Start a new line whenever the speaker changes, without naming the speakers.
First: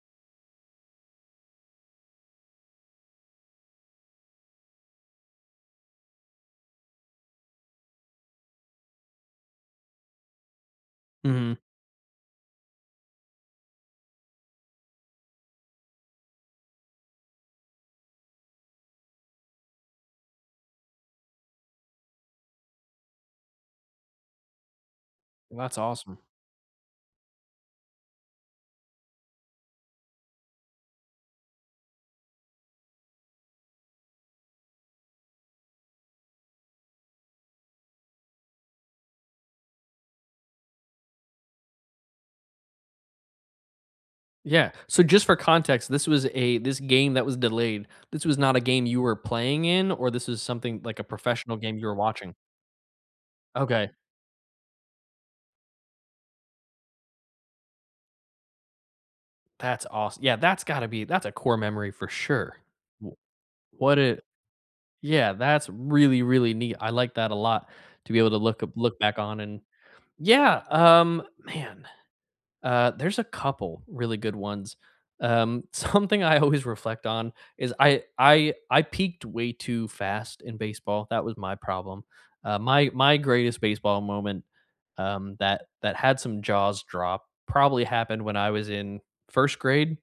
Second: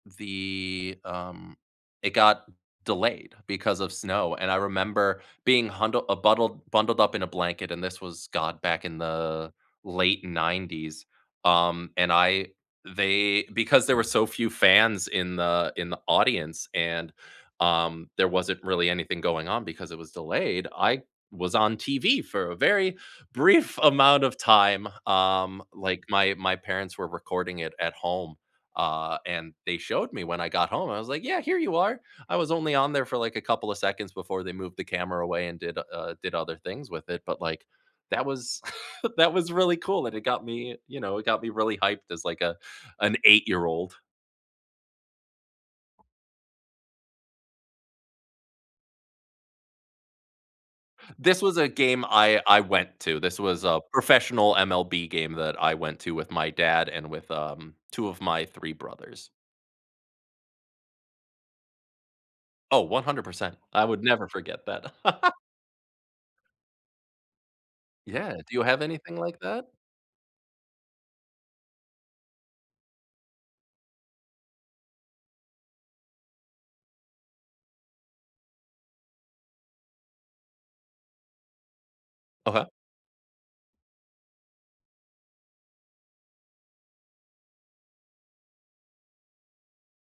The um it got delayed because of snow. And I remember being hundl a buttl bundled up in a blanket, and this was got back in the late '90s.
Mhm.
Um, and I they because there were so few fans in the in the audience and, um, there wasn't really anything going on because it was delayed, I was on TV for a very brief amount of time. Um,
That's
like,
awesome.
my my parents were recording it at home. Uh, and they showed me when I got home, I was like, "Yeah, here you are." I was only on there for, like, a couple of seconds before they moved the camera away and did, uh, did other things with it. But, like, that was that was really cool, and it got me, you know, it got me really hyped as, like, a an 8 year old.
Yeah. So, just for context, this was a this game that was delayed, this was not a game you were playing in? Or this is something like a
This was
professional
a
game you're
game
watching?
I I went to. This was a
Okay.
professional MLB game that I went to with my dad and with, um, 2 of my 3 brothers.
That's awes yeah, that's gotta be that's a core memory for sure.
Oh, one
W
hundred percent. I
What
would
did
never forget that.
Yeah. That's really, really neat, I like that a lot, to be able
Yeah.
to
Do
look
you
up
have
look
anything
back
like
on and
that?
Yeah. Um, man, uh, there's a couple really good ones. Um, something I always reflect on is I I I peaked way too fast in baseball, that was my problem. Uh,
Uh-huh.
my my greatest baseball moment, um, that that had some jaws drop probably happened when I was in 1st grade.